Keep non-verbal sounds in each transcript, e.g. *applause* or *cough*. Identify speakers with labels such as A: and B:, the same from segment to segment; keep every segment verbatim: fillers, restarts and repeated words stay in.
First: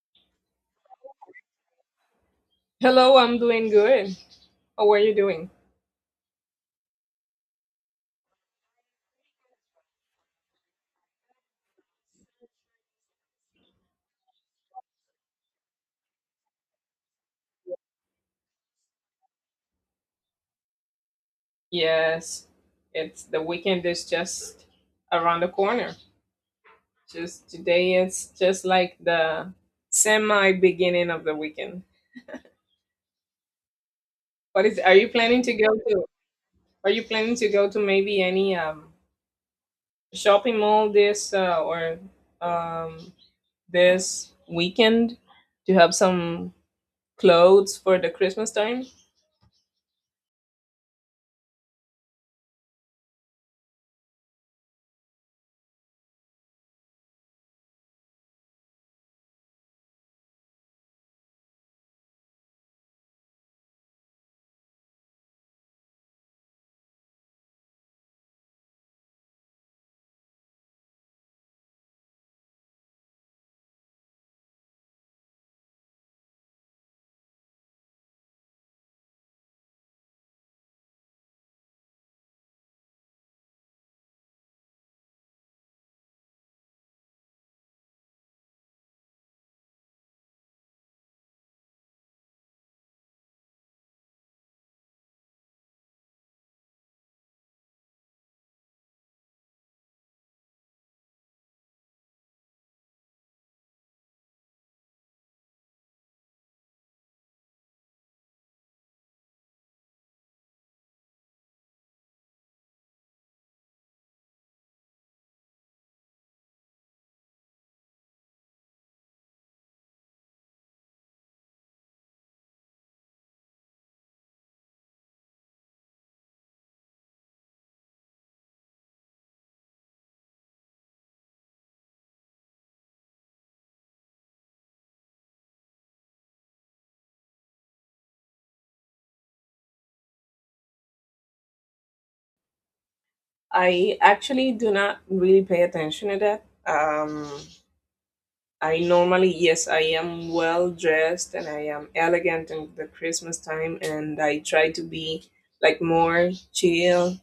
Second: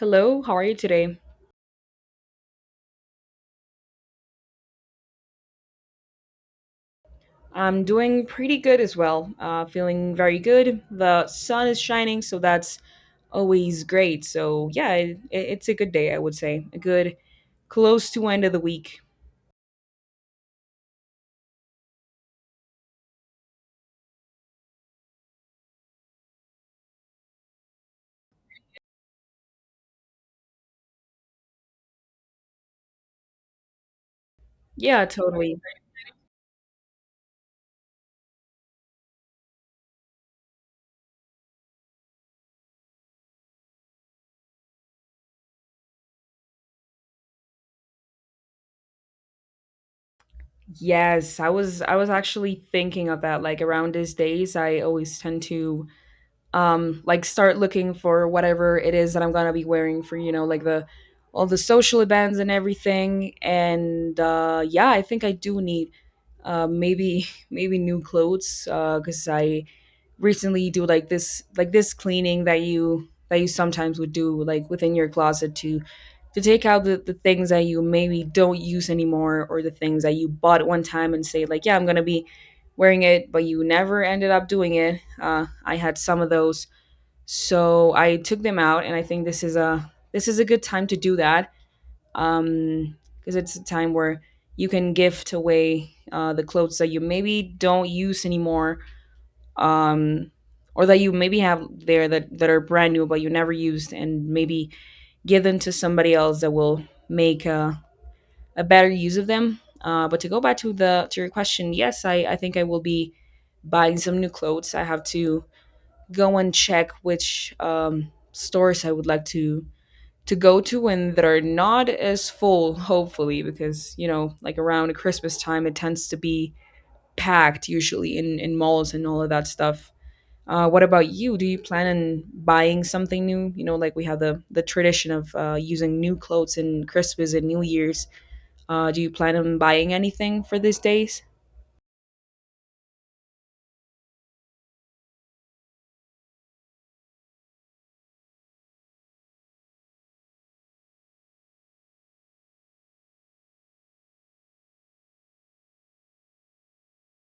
A: Hello, how are you today?
B: Hello, I'm doing good. How are you doing?
A: I'm doing pretty good as well. Uh, feeling very good. The sun is shining, so that's always great. So yeah, it, it's a good day, I would say. A good close to end of the week.
B: Yes, it's the weekend is just around the corner. Just today it's just like the semi beginning of the weekend. What is are
A: Yeah,
B: you planning to
A: totally.
B: go to? Are you planning to go to maybe any um shopping mall this uh, or um this weekend to have some clothes for the Christmas time?
A: Yes, I was I was actually thinking of that. Like around these days, I always tend to um like start looking for whatever it is that I'm gonna be wearing for you know like the all the social events and everything. And uh yeah, I think I do need uh maybe *laughs* maybe new clothes, uh because I recently do like this like this cleaning that you that you sometimes would do like within your closet to to take out the, the things that you maybe don't use anymore, or the things that you bought one time and say like, yeah, I'm gonna be wearing it, but you never ended up doing it. uh, I had some of those, so I took them out, and I think this is a this is a good time to do that, um, because it's a time where you can gift away uh, the clothes that you maybe don't use anymore, um or that you maybe have there that that are brand new but you never used, and maybe give them to somebody else that will make a, a better use of them. Uh, but to go back to the to your question, yes, i i think I will be buying some new clothes. I have to go and check which um, stores I would like to to go to, and that are not as full, hopefully, because you know, like around Christmas time, it tends to be packed usually in in malls and all of that stuff. Uh, what about you? Do you plan on buying something new? You know, like we have the the tradition of uh, using new clothes in Christmas and New Year's. Uh, do you plan on buying anything for these days?
B: I actually do not really pay attention to that. Um I normally, yes, I am well dressed and I am elegant in the Christmas time, and I try to be like more chill.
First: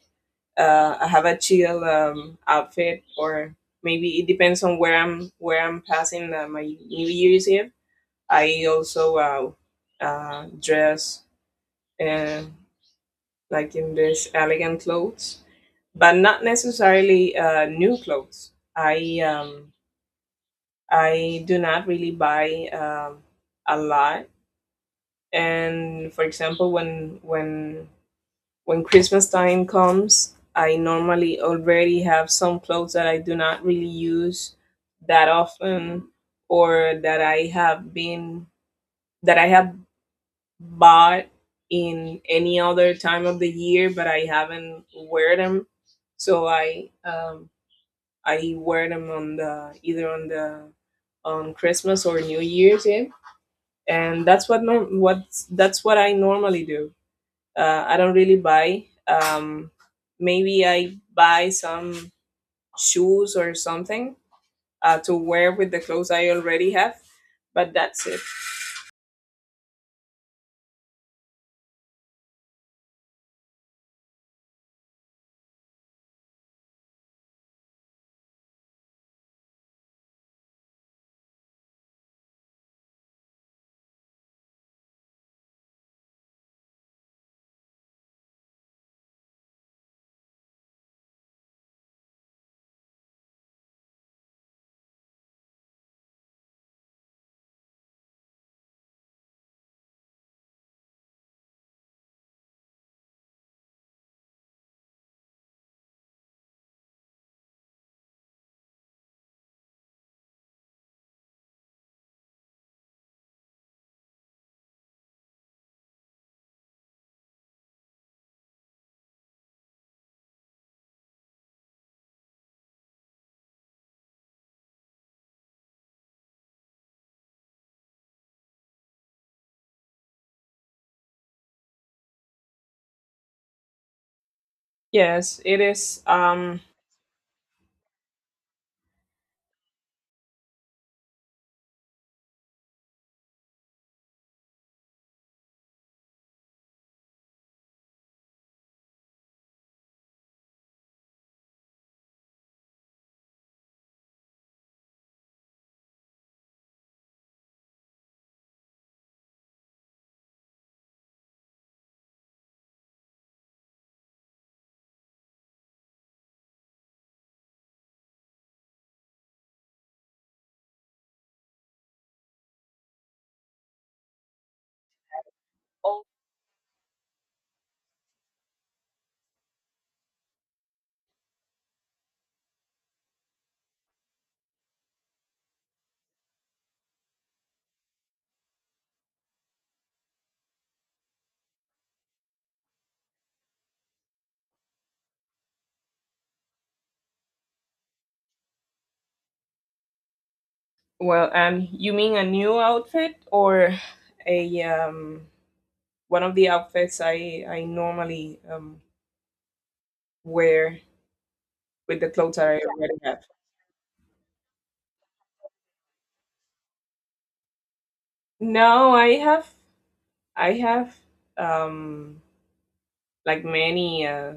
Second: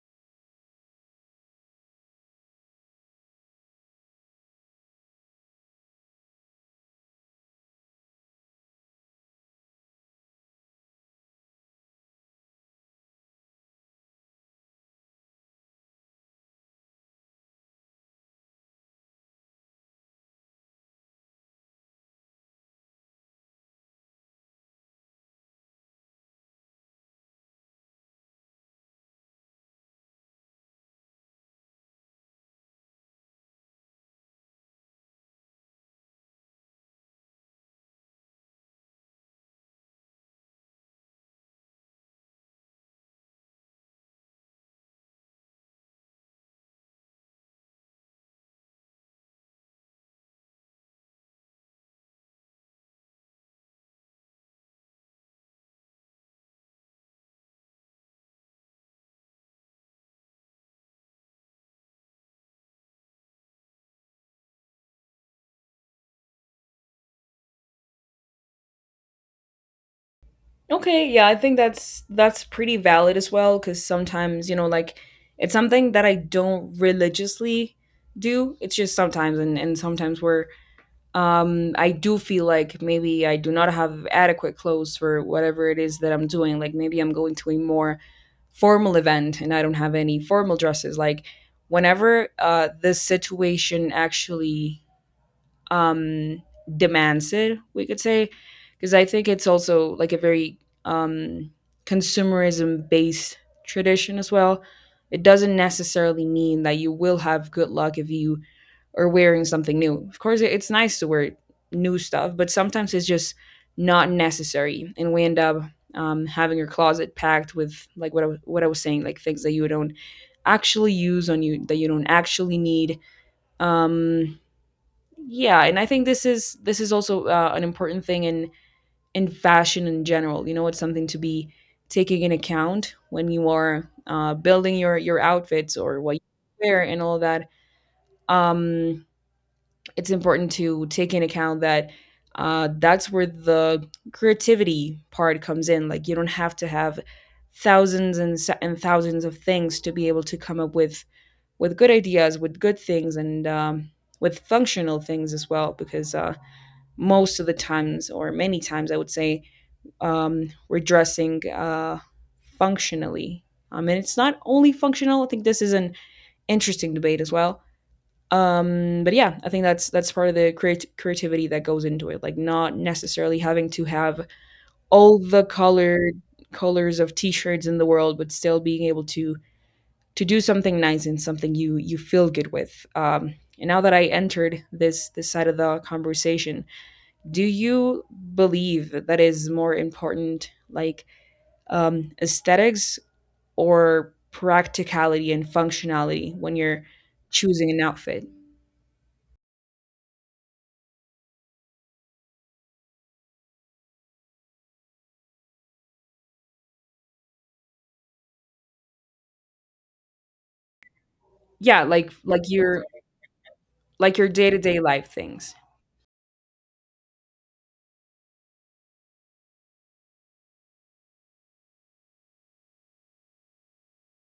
B: Uh, I have a chill um, outfit, or maybe it depends on where I'm where I'm passing uh, my New Year's Eve. I also uh, uh, dress uh, like in this elegant clothes, but not necessarily uh, new clothes. I um, I do not really buy um, a lot. And for example, when when when Christmas time comes, I normally already have some clothes that I do not really use that often, or that I have been that I have bought in any other time of the year, but I haven't wear them. So I um, I wear them on the either on the on Christmas or New Year's Eve, and that's what norm- what that's what I normally do. Uh, I don't really buy. Um, maybe I buy some shoes or something uh, to wear with the clothes I already have, but that's it.
A: Okay, yeah, I think that's that's pretty valid as well, cuz sometimes, you know, like it's something that I don't religiously do. It's just sometimes, and and sometimes where um I do feel like maybe I do not have adequate clothes for whatever it is that I'm doing. Like maybe I'm going to a more formal event and I don't have any formal dresses. Like whenever uh this situation actually um demands it, we could say, because I think it's also like a very, um consumerism based tradition as well. It doesn't necessarily mean that you will have good luck if you are wearing something new. Of course, it- it's nice to wear new stuff, but sometimes it's just not necessary, and we end up um, having your closet packed with like what I, wa- what I was saying, like things that you don't actually use on you, that you don't actually need. um yeah, and I think this is this is also uh, an important thing in in fashion in general. You know, it's something to be taking in account when you are uh, building your your
B: Yes, it
A: outfits or
B: is.
A: what you
B: Um,
A: wear and all that. um it's important to take in account that uh, that's where the creativity part comes in. Like you don't have to have thousands, and, sa- and thousands of things to be able to come up with with good ideas, with good things, and um, with functional things as well, because uh, most of the times, or many times, I would say, um, we're dressing uh, functionally. I mean, it's not only functional. I think this is an interesting debate as well. Um, but yeah, I think that's that's part of the creat- creativity that goes into it. Like not necessarily having to have all the colored colors of t-shirts in the world, but still being able to to do something nice and something you you feel good with. Um, and now that I entered this this side of the conversation, do you believe that is more important, like, um, aesthetics or practicality and functionality when you're choosing an outfit?
B: well, um, you mean a new outfit or a um, one of the outfits I I normally um, wear
A: Yeah,
B: with the
A: like
B: clothes
A: like
B: I
A: your
B: already have?
A: like your day-to-day life things.
B: No, I have I have um like many uh,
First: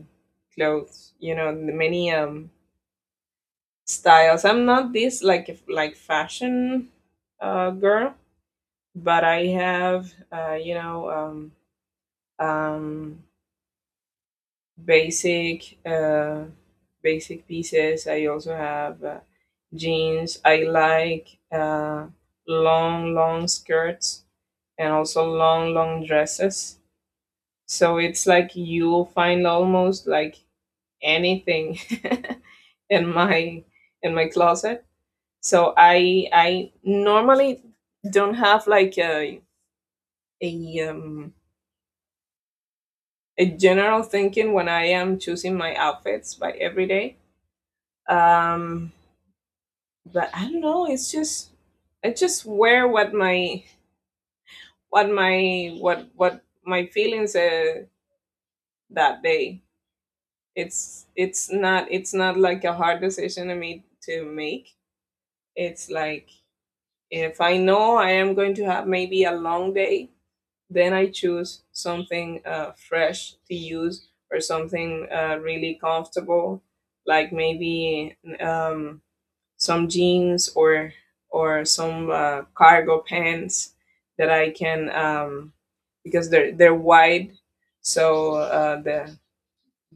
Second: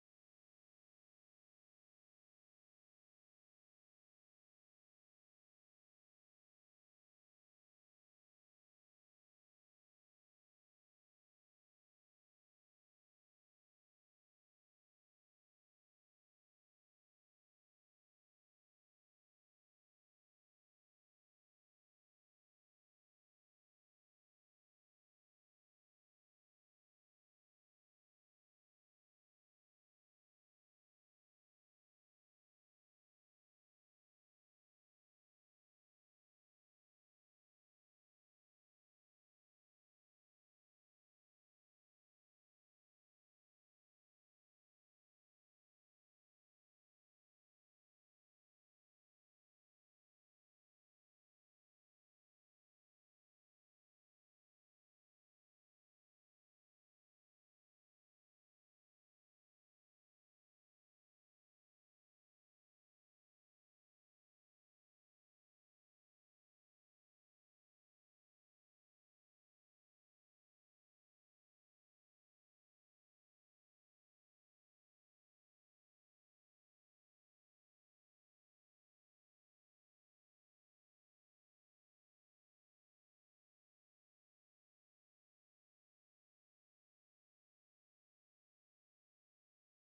B: clothes, you know, the many um, styles. I'm not this like if- like fashion uh, girl, but I have uh, you know um, um, basic uh, basic pieces. I also have uh, jeans. I like uh, long long skirts and also long long dresses. So it's like you'll find almost like anything *laughs* in my in my closet. So I I normally don't have like a a um, a general thinking when I am choosing my outfits by every day. Um, but I don't know. It's just I just wear what my what my what what my feelings uh, that day. It's it's not it's not like a hard decision I made to make. It's like if I know I am going to have maybe a long day, then I choose something uh, fresh to use or something uh, really comfortable, like maybe um, some jeans or or some uh, cargo pants that I can um, because they're they're wide, so uh, the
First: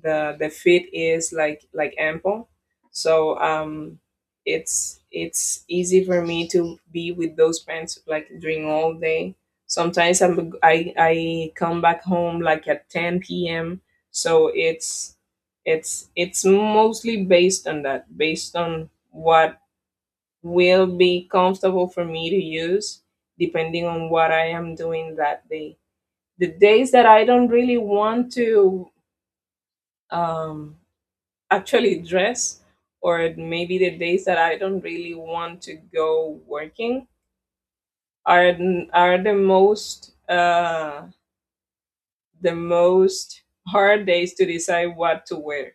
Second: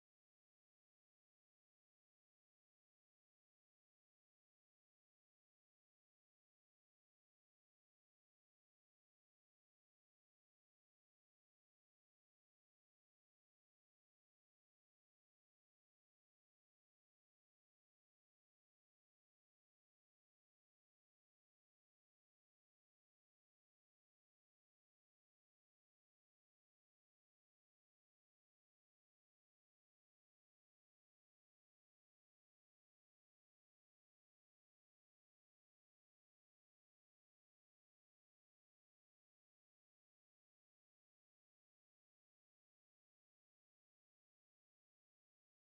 B: the the fit is like like ample, so um it's it's easy for me to be with those pants like during all day. Sometimes I'm, i i come back home like at ten p m p.m. So it's it's it's mostly based on that, based on what will be comfortable for me to use depending on what I am doing that day. The days that I don't really want to um actually dress, or maybe the days that I don't really want to go working, are n- are the most uh the most hard days to decide what to wear.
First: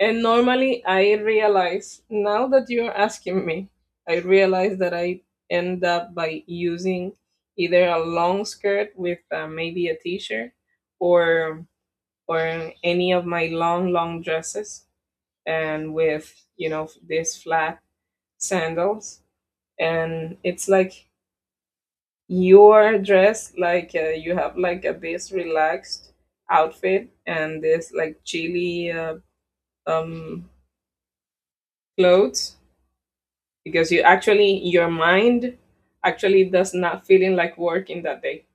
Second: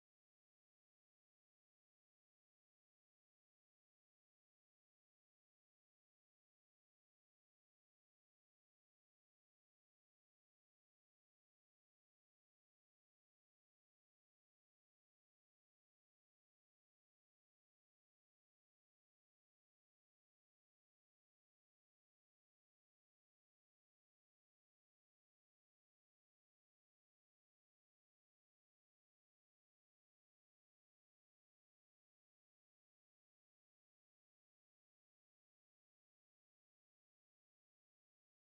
B: And normally I realize, now that you're asking me, I realize that I end up by using either a long skirt with uh, maybe a t-shirt, or or any of my long long dresses, and with you know this flat sandals. And it's like you're dressed like, uh, you have like a this relaxed outfit and this like chilly uh, um clothes, because you actually your mind actually does not feeling like working that day.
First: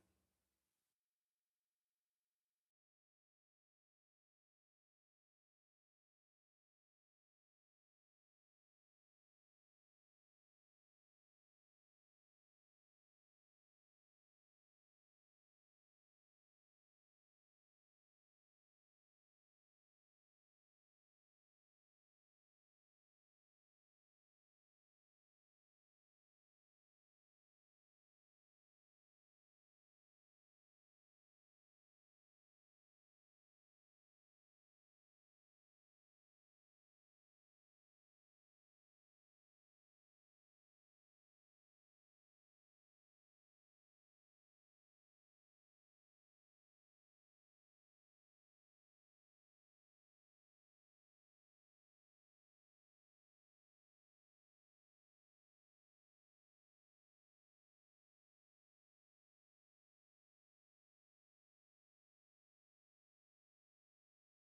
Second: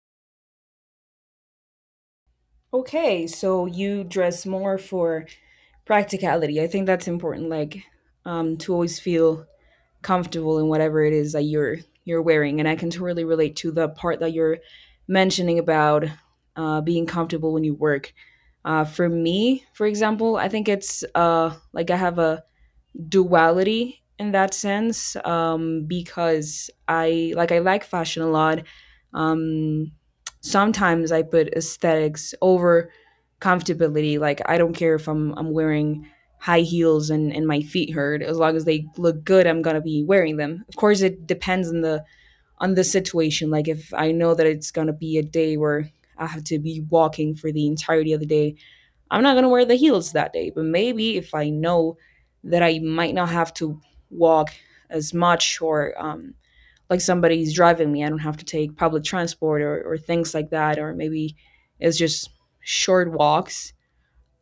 A: Okay, so you dress more for practicality. I think that's important, like um, to always feel comfortable in whatever it is that you're you're wearing. And I can totally relate to the part that you're mentioning about uh, being comfortable when you work. Uh, for me, for example, I think it's uh, like I have a duality in that sense, um, because I like I like fashion a lot. Um, Sometimes I put aesthetics over comfortability. Like I don't care if I'm I'm wearing high heels and, and my feet hurt. As long as they look good, I'm going to be wearing them. Of course, it depends on the on the situation. Like if I know that it's going to be a day where I have to be walking for the entirety of the day, I'm not gonna wear the heels that day. But maybe if I know that I might not have to walk as much, or um, like somebody's driving me, I don't have to take public transport, or, or things like that, or maybe it's just short walks.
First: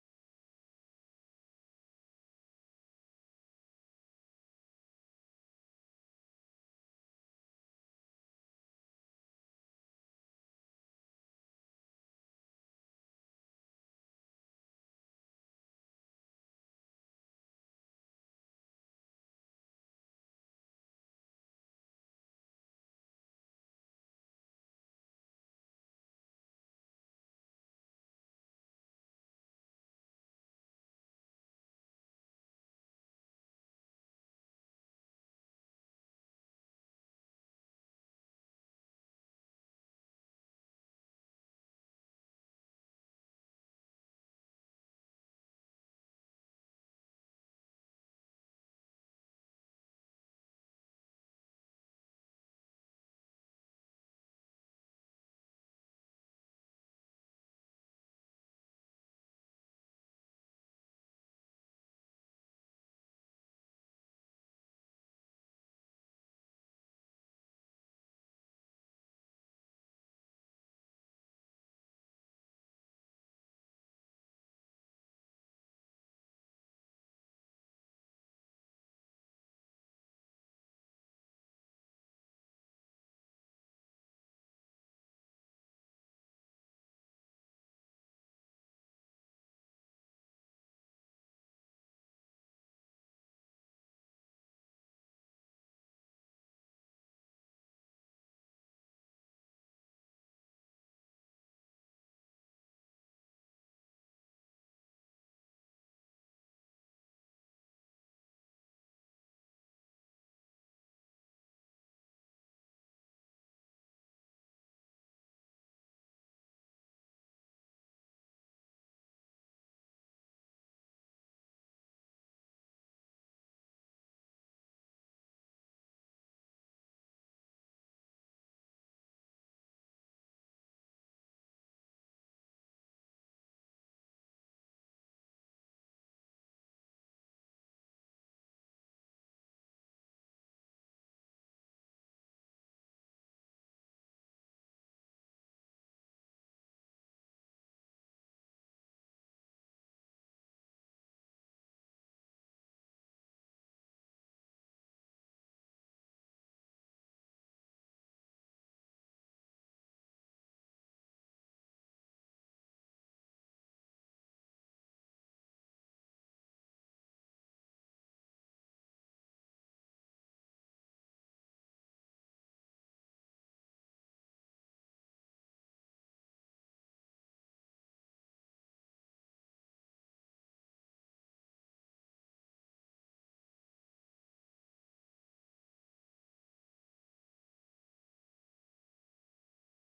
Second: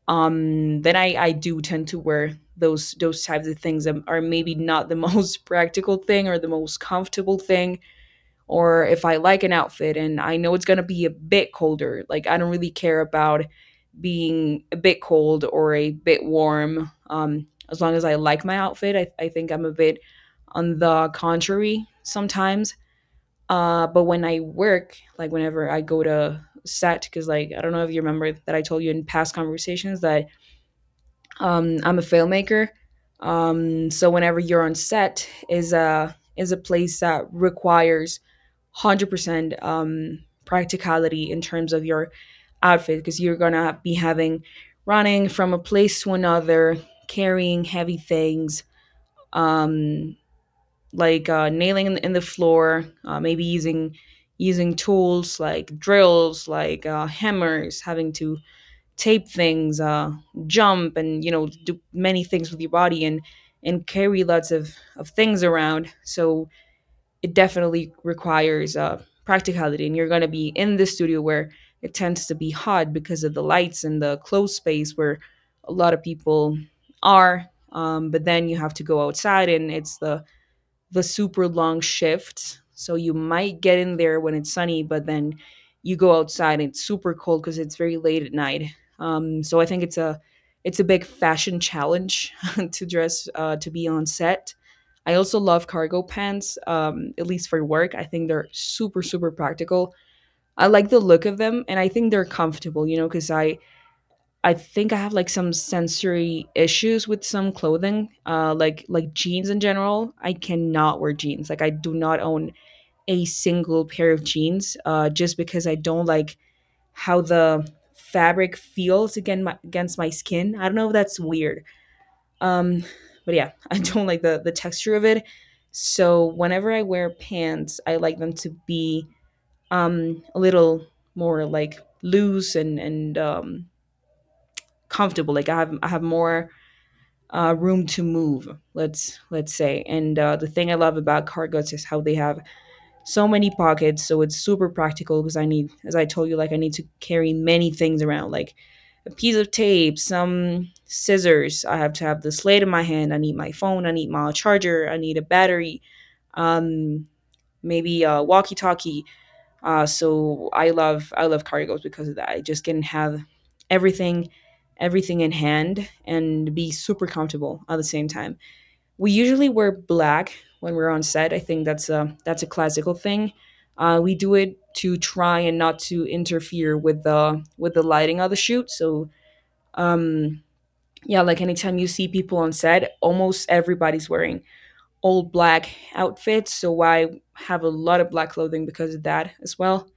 A: Um, then I, I do tend to wear those those types of things that are maybe not the most *laughs* practical thing or the most comfortable thing, or if I like an outfit and I know it's going to be a bit colder, like I don't really care about being a bit cold or a bit warm. Um, as long as I like my outfit, I, I think I'm a bit on the contrary sometimes. Uh, but when I work, like whenever I go to set, because like I don't know if you remember that I told you in past conversations that um, I'm a filmmaker. Um, so whenever you're on set, is a is a place that requires one hundred percent um, practicality in terms of your outfit, because you're going to be having running from a place to another, carrying heavy things, um, like uh, nailing in, in the floor, uh, maybe using using tools like drills, like uh, hammers, having to tape things, uh, jump, and you know, do many things with your body, and and carry lots of of things around. So it definitely requires uh, practicality. And you're going to be in the studio where it tends to be hot because of the lights and the closed space where a lot of people are, um, but then you have to go outside, and it's the the super long shift. So you might get in there when it's sunny, but then you go outside and it's super cold because it's very late at night. Um, so I think it's a it's a big fashion challenge *laughs* to dress uh, to be on set. I also love cargo pants, um, at least for work. I think they're super super practical. I like the look of them, and I think they're comfortable. You know, because I I think I have like some sensory issues with some clothing, uh, like like jeans in general. I cannot wear jeans. Like I do not own a single pair of jeans, uh, just because I don't like how the fabric feels again my, against my skin. I don't know if that's weird. Um, but yeah, *laughs* I don't like the the texture of it. So whenever I wear pants, I like them to be um a little more like loose, and and um comfortable. Like I have I have more uh, room to move, let's let's say. And uh, the thing I love about cargos is how they have so many pockets, so it's super practical, because I need, as I told you, like I need to carry many things around, like a piece of tape, some scissors. I have to have the slate in my hand, I need my phone, I need my charger, I need a battery, um, maybe a walkie talkie. Uh, so I love I love cargos because of that. I just can have everything everything in hand and be super comfortable at the same time. We usually wear black when we're on set. I think that's a that's a classical thing. Uh, we do it to try and not to interfere with the with the lighting of the shoot. So um, yeah, like anytime you see people on set, almost everybody's wearing all black outfits. So I have a lot of black clothing because of that as well.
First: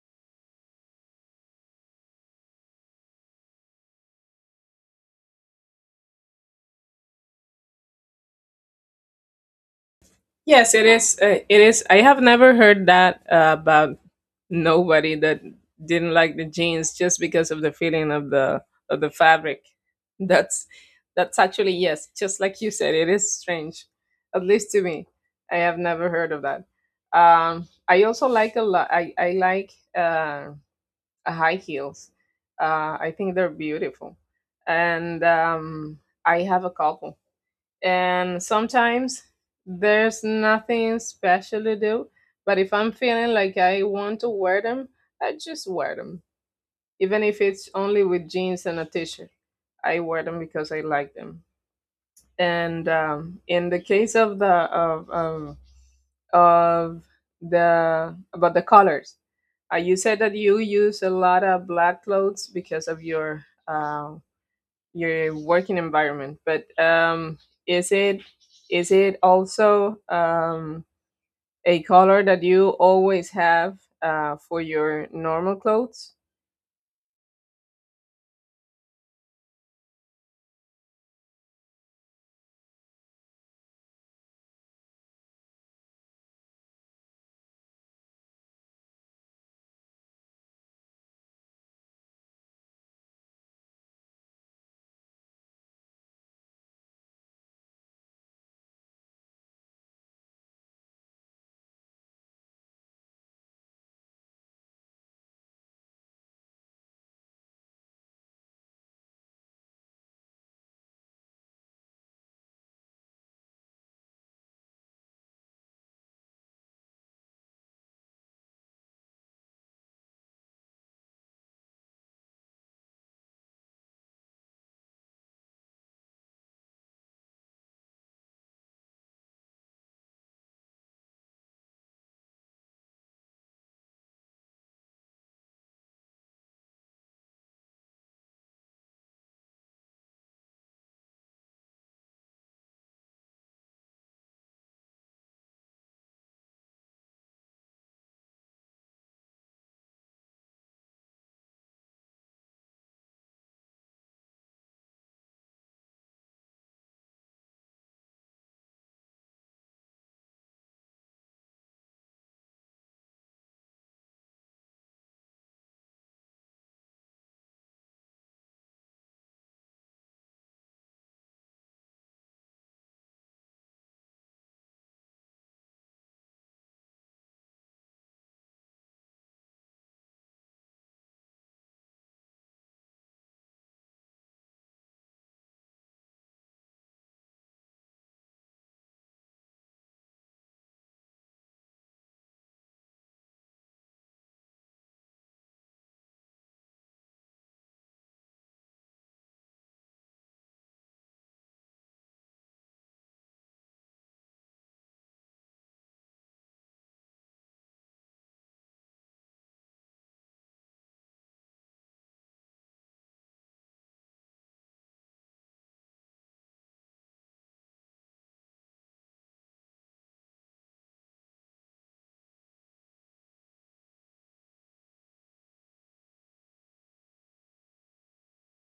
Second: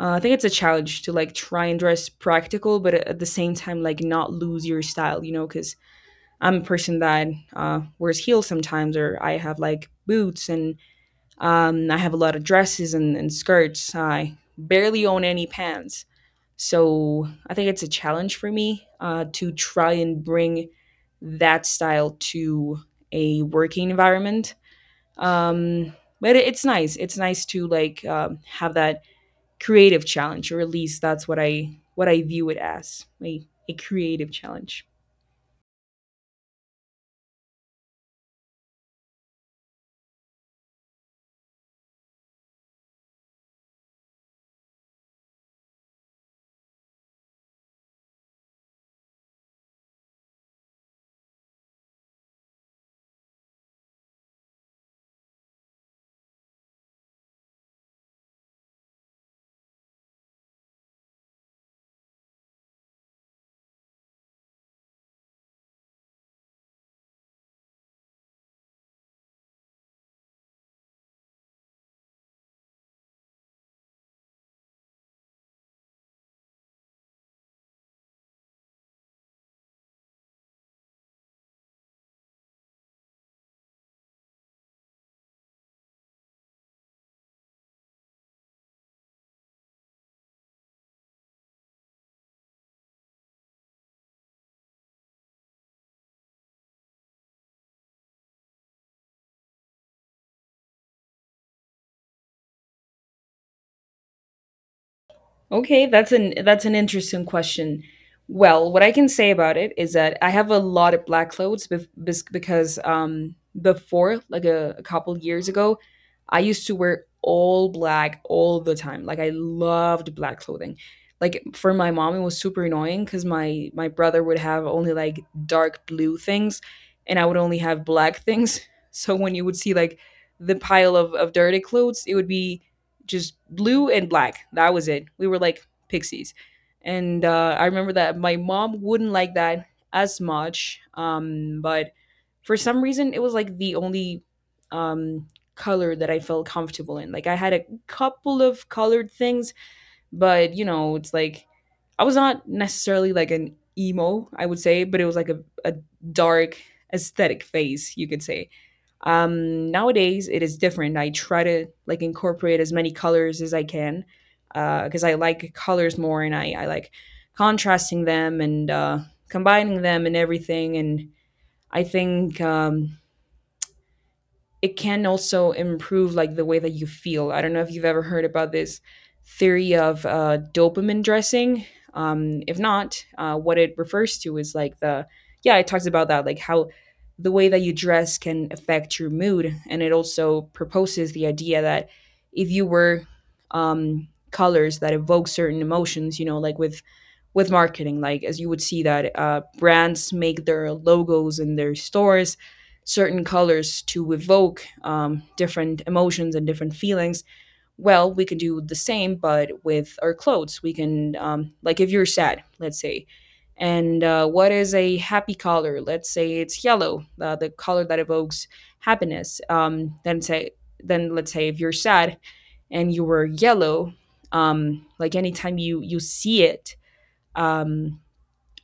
A: uh, I think it's a challenge to like try and dress practical, but at the same time, like not lose your style, you know, because I'm a person that uh, wears heels sometimes, or I have like boots,
B: Yes,
A: and
B: it is. Uh, it is.
A: um, I
B: I
A: have a
B: have
A: lot of
B: never heard
A: dresses and,
B: that
A: and
B: uh,
A: skirts.
B: about
A: I barely
B: nobody
A: own
B: that
A: any pants.
B: didn't like the jeans just
A: So
B: because
A: I
B: of
A: think
B: the
A: it's a
B: feeling of
A: challenge for
B: the
A: me
B: of the
A: uh, to
B: fabric.
A: try and
B: That's
A: bring
B: that's
A: that
B: actually, yes,
A: style
B: just like you
A: to
B: said, it is
A: a
B: strange.
A: working
B: At
A: environment.
B: least to me, I have
A: Um,
B: never heard
A: but
B: of
A: it- it's
B: that.
A: nice. It's nice to
B: Um, I
A: like
B: also
A: um,
B: like a
A: have
B: lot.
A: that
B: I I like
A: creative challenge,
B: uh,
A: or at least that's what
B: high
A: i what
B: heels.
A: i view it
B: Uh,
A: as,
B: I think
A: a,
B: they're
A: a
B: beautiful,
A: creative challenge.
B: and um, I have a couple, and sometimes there's nothing special to do, but if I'm feeling like I want to wear them, I just wear them, even if it's only with jeans and a t-shirt. I wear them because I like them. And um, in the case of the of, of of the about the colors, uh, you said that you use a lot of black clothes because of your uh, your working environment, but um is it is it also um a color that you always have uh for your normal clothes?
A: Okay, that's an that's an interesting question. Well, what I can say about it is that I have a lot of black clothes bef- bes- because um, before, like a, a couple years ago, I used to wear all black all the time. Like I loved black clothing. Like for my mom, it was super annoying because my my brother would have only like dark blue things, and I would only have black things. *laughs* So when you would see like the pile of, of dirty clothes, it would be just blue and black. That was it. We were like pixies. And uh, I remember that my mom wouldn't like that as much. Um, but for some reason, it was like the only um, color that I felt comfortable in. Like I had a couple of colored things, but you know, it's like I was not necessarily like an emo, I would say, but it was like a, a dark aesthetic phase, you could say. Um, nowadays, it is different. I try to like incorporate as many colors as I can because I like colors more, and I, I like contrasting them and uh, combining them and everything. And I think um, it can also improve like the way that you feel. I don't know if you've ever heard about this theory of uh, dopamine dressing. Um, if not, uh, what it refers to is like the yeah, it talks about that, like how the way that you dress can affect your mood, and it also proposes the idea that if you wear um, colors that evoke certain emotions, you know, like with with marketing, like as you would see that uh, brands make their logos in their stores certain colors to evoke um, different emotions and different feelings. Well, we can do the same, but with our clothes. We can, um, like, if you're sad, let's say, and uh, what is a happy color? Let's say it's yellow, uh, the color that evokes happiness. Um, then say, then let's say if you're sad and you wear yellow, um, like anytime you you see it, um,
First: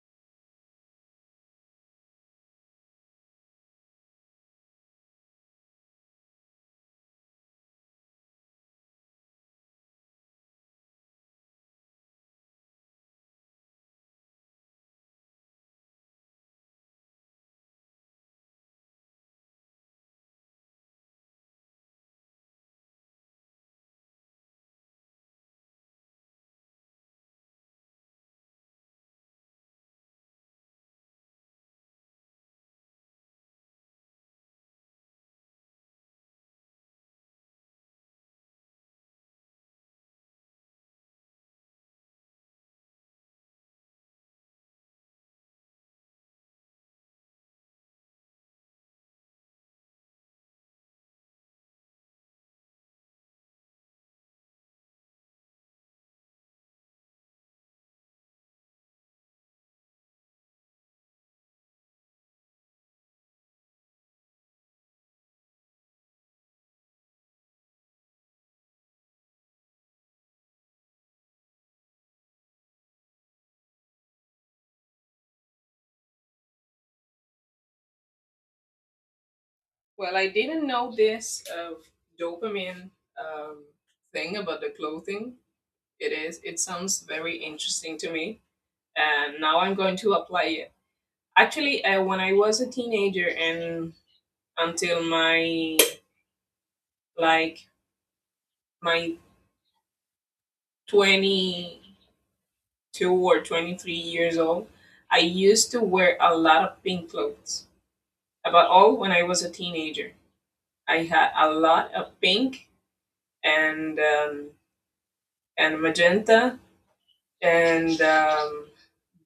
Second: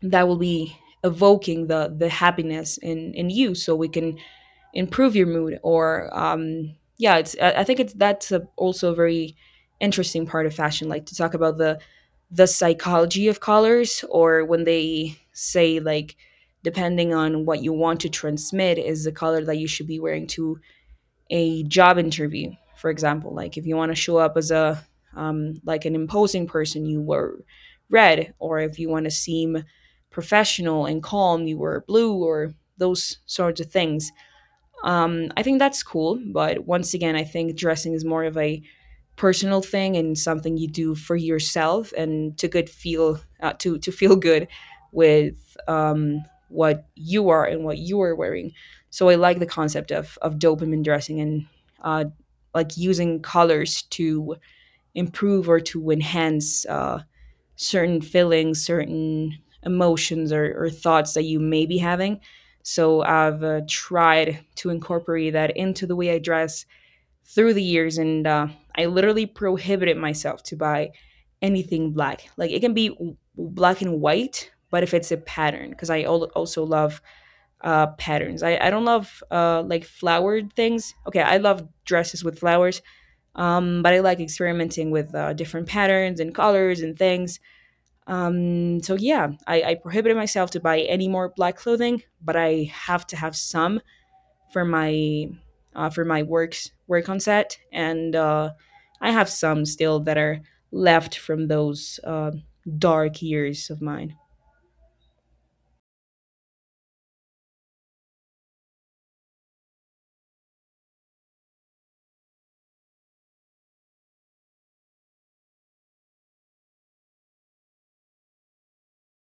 A: that will be evoking the the happiness in in you, so we can improve your mood. Or um yeah, it's I I think it's that's a, also a very interesting part of fashion, like to talk about the the psychology of colors, or when they say like depending on what you want to transmit is the color that you should be wearing to a job interview, for example. Like if you want to show up as a um, like an imposing person, you were red, or if you want to seem professional and calm, you were blue, or those sorts of things. Um, I think that's cool, but once again, I think dressing is more of a personal thing and something you do for yourself and to good feel uh, to to feel good with um, what you are and what you are wearing. So I like the concept of of dopamine dressing and uh, like using colors to improve or to enhance uh, certain feelings, certain emotions, or, or thoughts that you may be having. So I've uh, tried to incorporate that into the way I dress through the years, and uh, I literally prohibited myself to buy anything black. Like it can be w- black and white, but if it's a pattern, because I al- also love uh, patterns. I, I don't love uh, like
B: Well, I
A: flowered
B: didn't know
A: things. Okay, I
B: this
A: love
B: uh,
A: dresses with flowers,
B: dopamine um
A: um, but I like
B: thing about the
A: experimenting with uh,
B: clothing.
A: different
B: it
A: patterns and
B: is it
A: colors and
B: sounds very
A: things.
B: interesting to me,
A: Um, so yeah,
B: and now
A: I,
B: I'm
A: I
B: going to
A: prohibited
B: apply
A: myself to
B: it.
A: buy any more black
B: Actually,
A: clothing,
B: uh, when I
A: but
B: was a
A: I have to
B: teenager
A: have some
B: and
A: for
B: until
A: my
B: my
A: uh, for my works work on set.
B: like
A: And uh, I
B: my
A: have some still that are left from
B: 20
A: those uh,
B: Two
A: dark
B: or
A: years of
B: twenty-three
A: mine.
B: years old, I used to wear a lot of pink clothes. About all when I was a teenager, I had a lot of pink and um, and magenta and um,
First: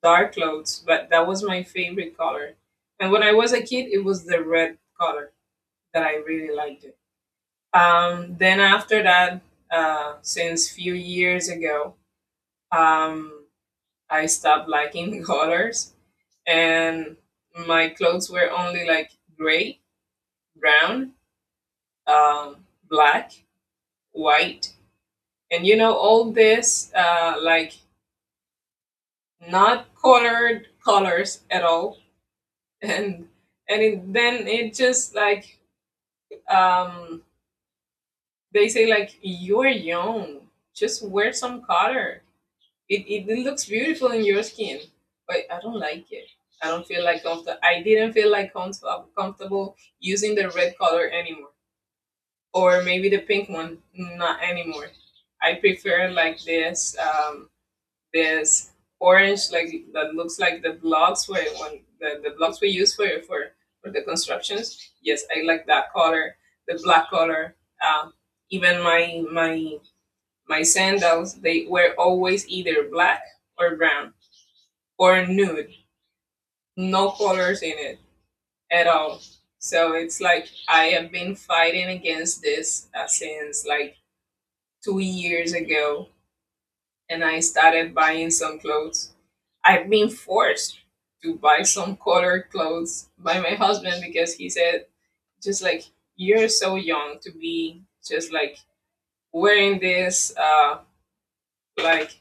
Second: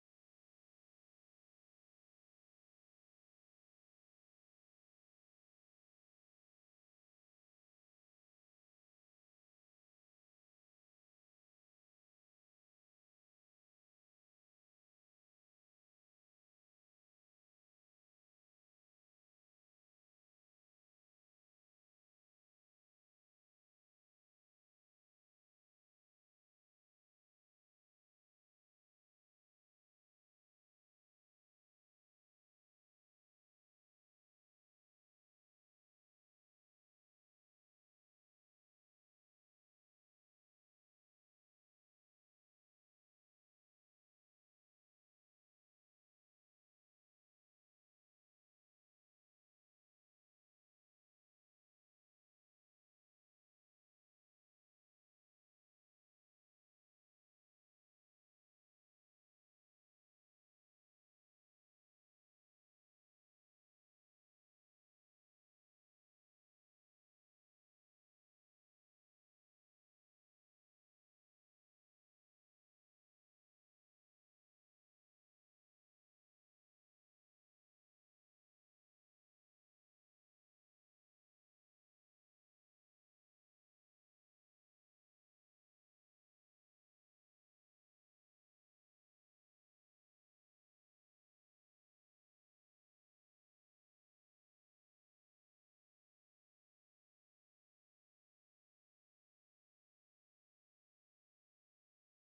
B: dark clothes, but that was my favorite color. And when I was a kid, it was the red color that I really liked it. Um, then after that, uh, since few years ago, um, I stopped liking *laughs* colors, and my clothes were only like gray, brown, um, black, white, and you know all this uh, like not colored colors at all, *laughs* and and it, then it just like, um, they say like, you're young, just wear some color. It, it it looks beautiful in your skin, but I don't like it. I don't feel like comfortable. I didn't feel like comfort- comfortable using the red color anymore. Or maybe the pink one. Not anymore. I prefer like this um, this orange, like that looks like the blocks where when the, the blocks we use for for for the constructions. Yes, I like that color, the black color. Um, Even my my my sandals, they were always either black or brown or nude. No colors in it at all. So it's like I have been fighting against this, uh, since like two years ago, and I started buying some clothes. I've been forced to buy some colored clothes by my husband, because he said, just like, you're so young to be just like wearing this, uh, like,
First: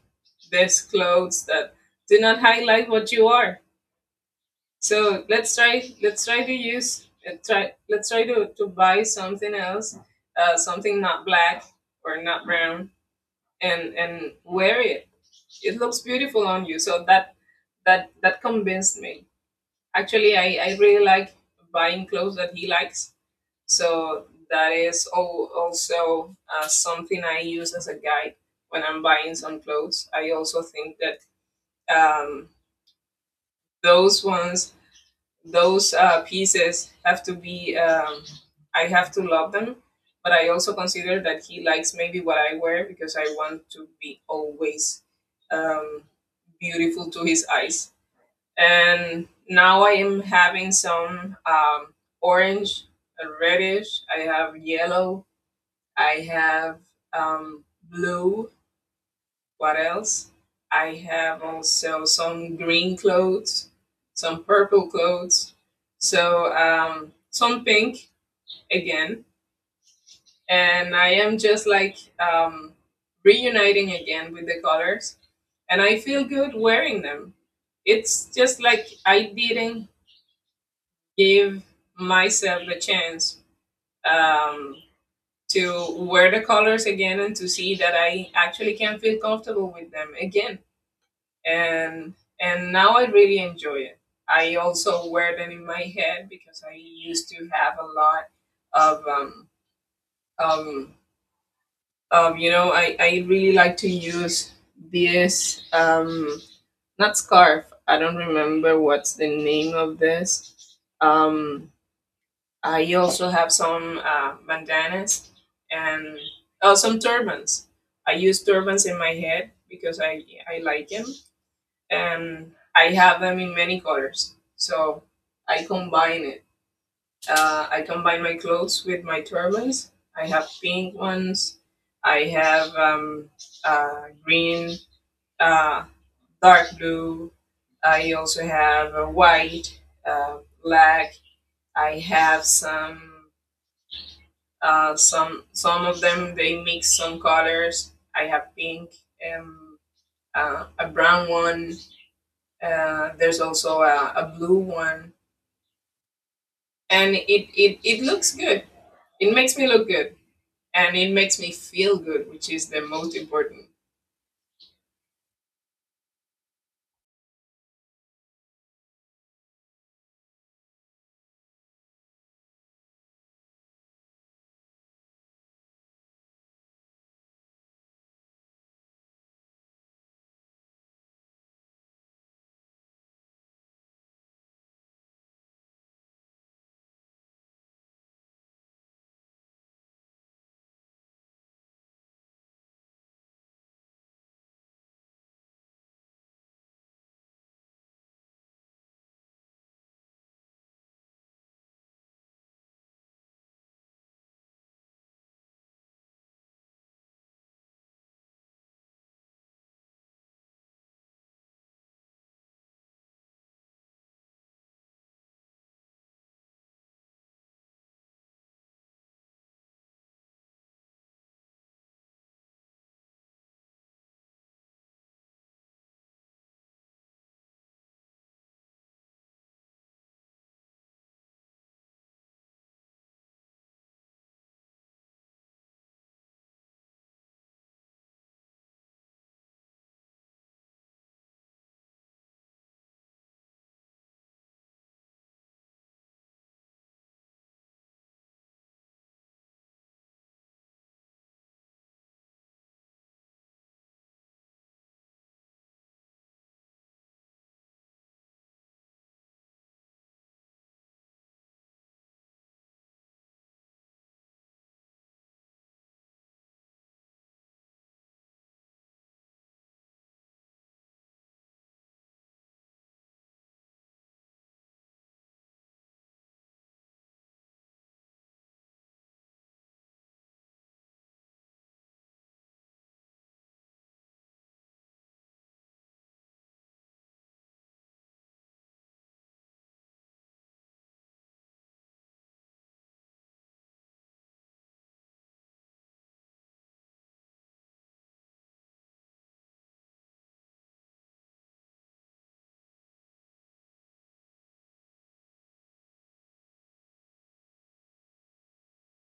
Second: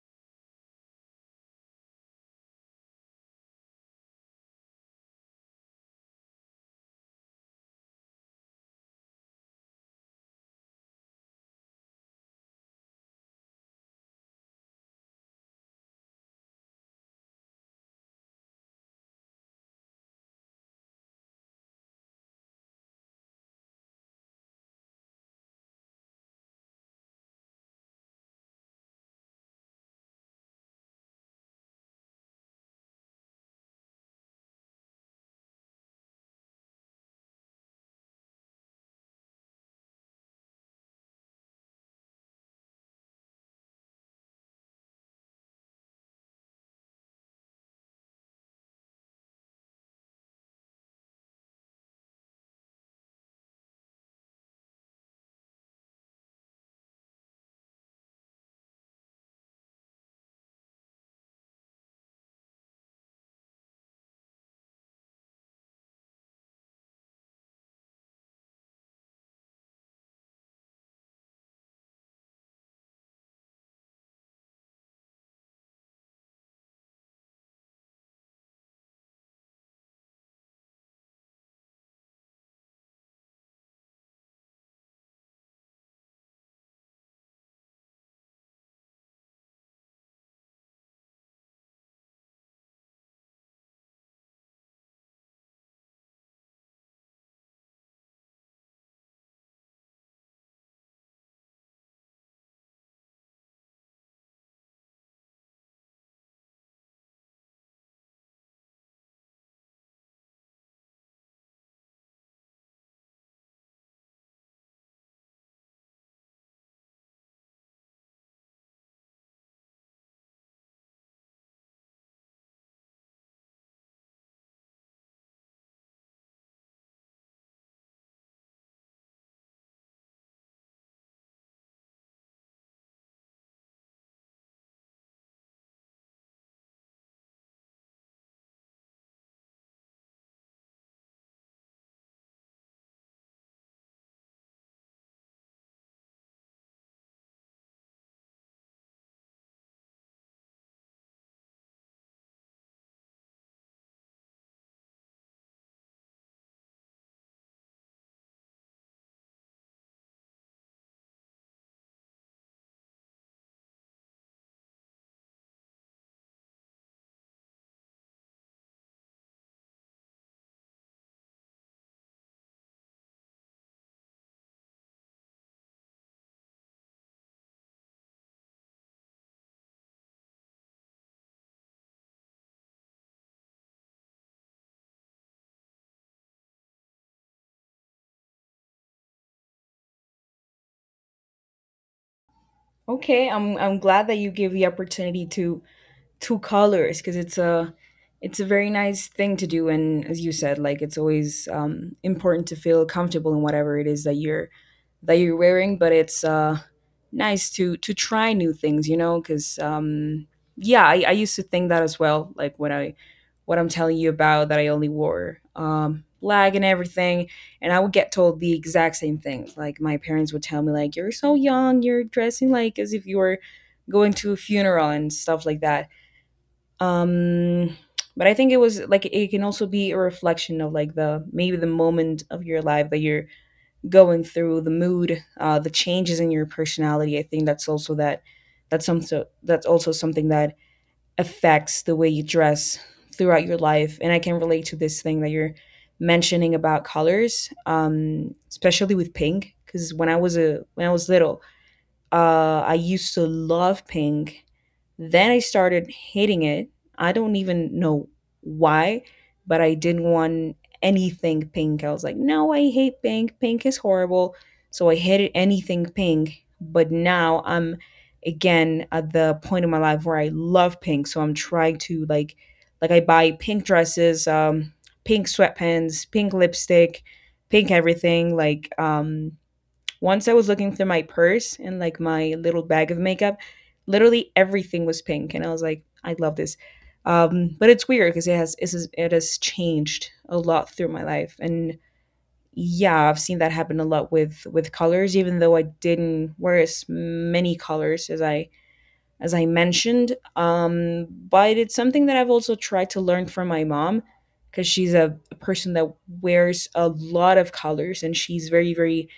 B: this clothes that do not highlight what you are. So let's try, let's try to use, uh, try, let's try to, to buy something else, uh, something not black or not brown, and, and wear it. It looks beautiful on you, so that that that convinced me. Actually, i i really like buying clothes that he likes. So that is al- also uh, something I use as a guide when I'm buying some clothes. I also think that, um, those ones, those uh, pieces have to be, um, I have to love them, but I also consider that he likes maybe what I wear, because I want to be always um, beautiful to his eyes. And now I am having some um, orange, uh, reddish. I have yellow. I have um, blue. What else? I have also some green clothes, some purple clothes, so um, some pink again. And I am just like um, reuniting again with the colors, and I feel good wearing them. It's just like I didn't gave myself a chance um, to wear the colors again and to see that I actually can feel comfortable with them again. And and now I really enjoy it. I also wear them in my head, because I used to have a lot of um, um, um you know I, I really like to use this um not scarf. I don't remember what's the name of this. Um Uh, you also have some uh, bandanas, and oh, some turbans. I use turbans in my head because I, I like them, and I have them in many colors. So I combine it. Uh, I combine my clothes with my turbans. I have pink ones. I have um, uh, green, uh, dark blue. I also have uh, white, uh, black. I have some. Uh, some some of them they mix some colors. I have pink, um, uh, a brown one. Uh, there's also a, a blue one, and it, it it looks good. It makes me look good, and it makes me feel good, which is the most important.
A: Okay, I'm I'm glad that you gave the opportunity to two colors, because it's a it's a very nice thing to do, and as you said, like it's always um, important to feel comfortable in whatever it is that you're that you're wearing, but it's uh nice to to try new things, you know, because um yeah, I, I used to think that as well, like when i what i'm telling you about that, I only wore um black and everything, and I would get told the exact same things. Like my parents would tell me like, you're so young, you're dressing like as if you were going to a funeral and stuff like that. um but I think it was like it can also be a reflection of like the maybe the moment of your life that you're going through, the mood, uh the changes in your personality. I think that's also that that's something that's also something that affects the way you dress throughout your life. And I can relate to this thing that you're mentioning about colors, um especially with pink, because when I was a when i was little, uh I used to love pink. Then I started hating it. I don't even know why, but I didn't want anything pink. I was like, no, I hate pink. Pink is horrible. So I hated anything pink. But now I'm again at the point in my life where I love pink. So I'm trying to like like I buy pink dresses, um, pink sweatpants, pink lipstick, pink everything. Like um once I was looking through my purse and like my little bag of makeup, literally everything was pink, and I was like, I love this. Um, but it's weird because it has it has, it has changed a lot through my life. And yeah, I've seen that happen a lot with with colors, even though I didn't wear as many colors as I as I mentioned. Um, but it's something that I've also tried to learn from my mom, because she's a person that wears a lot of colors, and she's very very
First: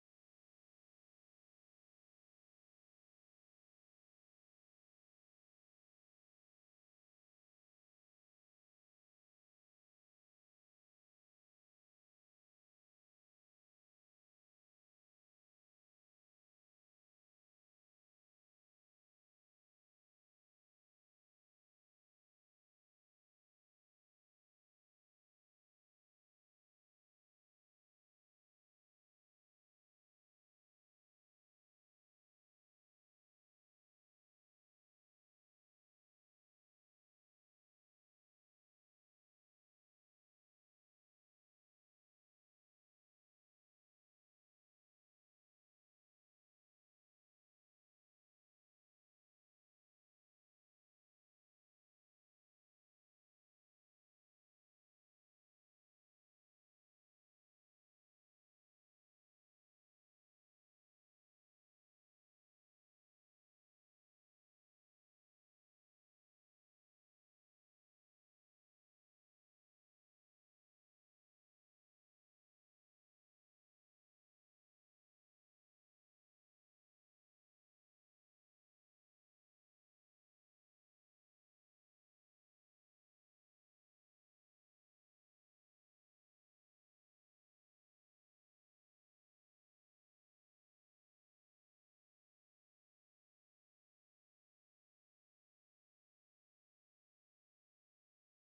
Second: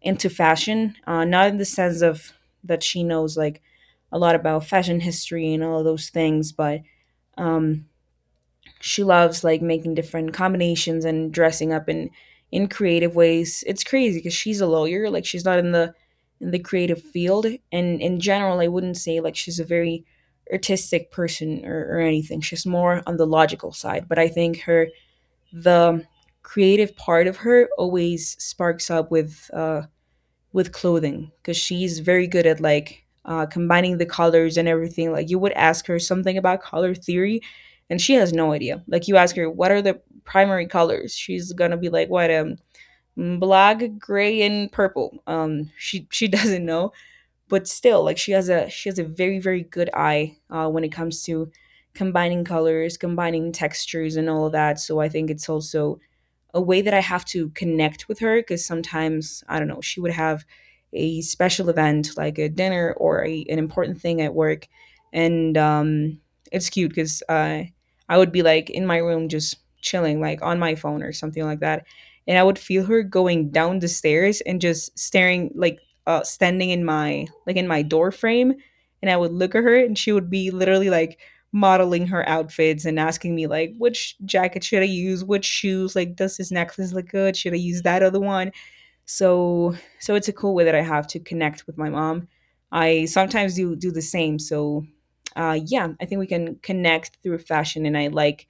A: into fashion, uh, not in the sense of that she knows like a lot about fashion history and all of those things, but um, she loves like making different combinations and dressing up in in creative ways. It's crazy because she's a lawyer. Like she's not in the in the creative field, and in general, I wouldn't say like she's a very artistic person, or, or anything. She's more on the logical side, but I think her the creative part of her always sparks up with uh, with clothing, because she's very good at like uh, combining the colors and everything. Like you would ask her something about color theory, and she has no idea. Like you ask her what are the primary colors, she's gonna be like, what, um black, gray, and purple. Um, she she *laughs* doesn't know, but still like she has a she has a very very good eye uh, when it comes to combining colors, combining textures, and all of that. So I think it's also a way that I have to connect with her, because sometimes, I don't know, she would have a special event like a dinner or a, an important thing at work. And um, it's cute because uh, I would be like in my room just chilling, like on my phone or something like that. And I would feel her going down the stairs and just staring, like uh, standing in my like in my door frame. And I would look at her, and she would be literally like modeling her outfits and asking me like, which jacket should I use, which shoes, like does this necklace look good? Should I use that other one? So so it's a cool way that I have to connect with my mom. I sometimes do do the same. So uh yeah, I think we can connect through fashion, and I like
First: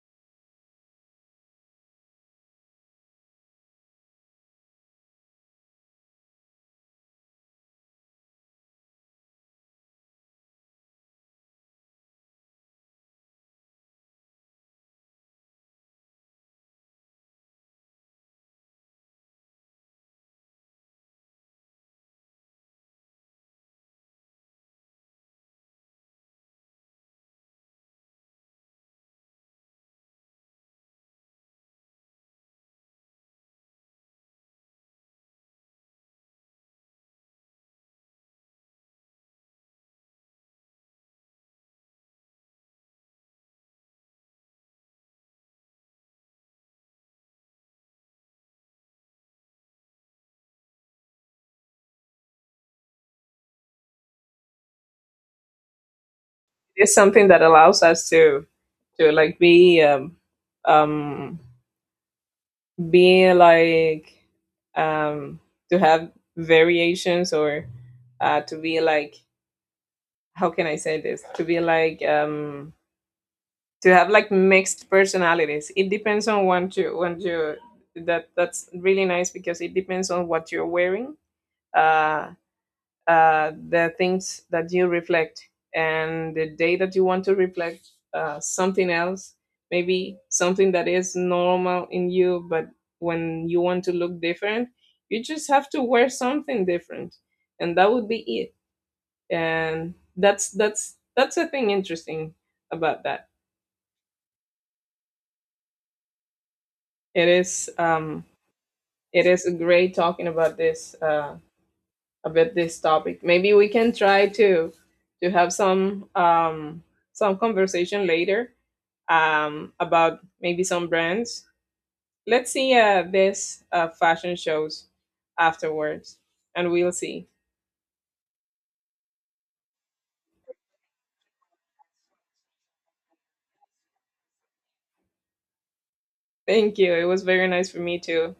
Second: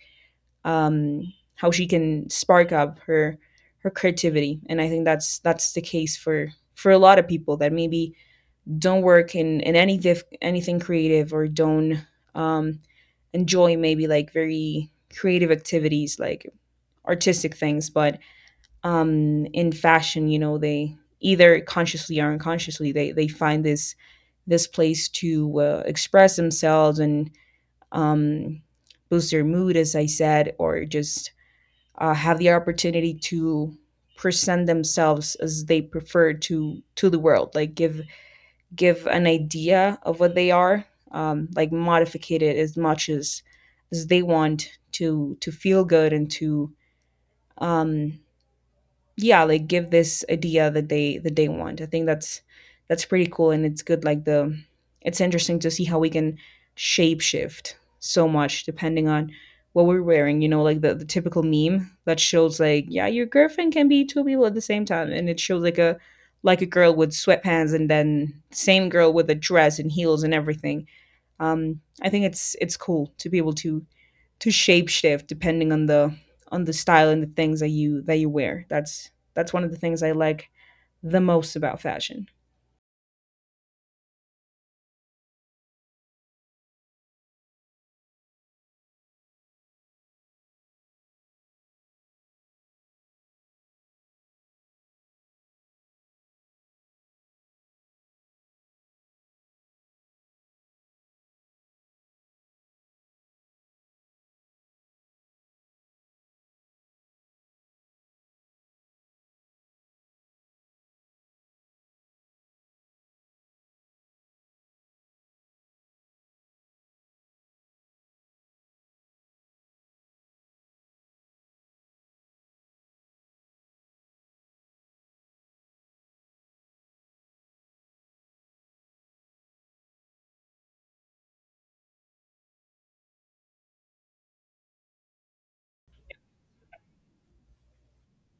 A: um how she can spark up her her creativity. And I think that's that's the case for for a lot of people that maybe don't work in in any diff, anything creative, or don't um, enjoy maybe like very creative activities like artistic things, but um in fashion, you know, they either consciously or unconsciously they they find this this place to uh, express themselves, and um boost their mood, as I said, or just uh, have the opportunity to present themselves as they prefer to to the world. Like give give an idea of what they are, um, like modify it as much as as they want to to feel good, and to um, yeah like give this idea that they that they want. I think that's that's pretty cool, and it's good like the it's interesting to see how we can
B: It's
A: shape
B: something that
A: shift
B: allows us
A: so
B: to
A: much depending
B: to
A: on
B: like be,
A: what we're
B: um
A: wearing. You know, like the, the
B: um
A: typical meme that shows like, yeah, your
B: being
A: girlfriend can be
B: like,
A: two people at the same time, and it
B: um
A: shows like
B: to
A: a
B: have
A: like a girl with
B: variations, or
A: sweatpants and then
B: uh to be
A: same girl
B: like,
A: with a dress and heels and
B: how can I
A: everything.
B: say this, to be
A: um
B: like,
A: I think it's
B: um
A: it's cool to be able to
B: to have like
A: to
B: mixed
A: shapeshift
B: personalities.
A: depending on
B: It
A: the
B: depends on
A: on the
B: what you
A: style
B: when
A: and the
B: you...
A: things that you that you
B: that
A: wear.
B: That's really
A: That's
B: nice,
A: that's
B: because
A: one of
B: it
A: the things
B: depends
A: I
B: on
A: like
B: what you're wearing,
A: the most about fashion.
B: uh uh, the things that you reflect and the day that you want to reflect uh, something else, maybe something that is normal in you, but when you want to look different, you just have to wear something different, and that would be it. And that's that's that's a thing interesting about that. It is um it is great talking about this, uh about this topic. Maybe we can try to to have some, um, some conversation later, um, about maybe some brands. Let's see uh, this uh, fashion shows afterwards, and we'll see. Thank you. It was very nice for me too.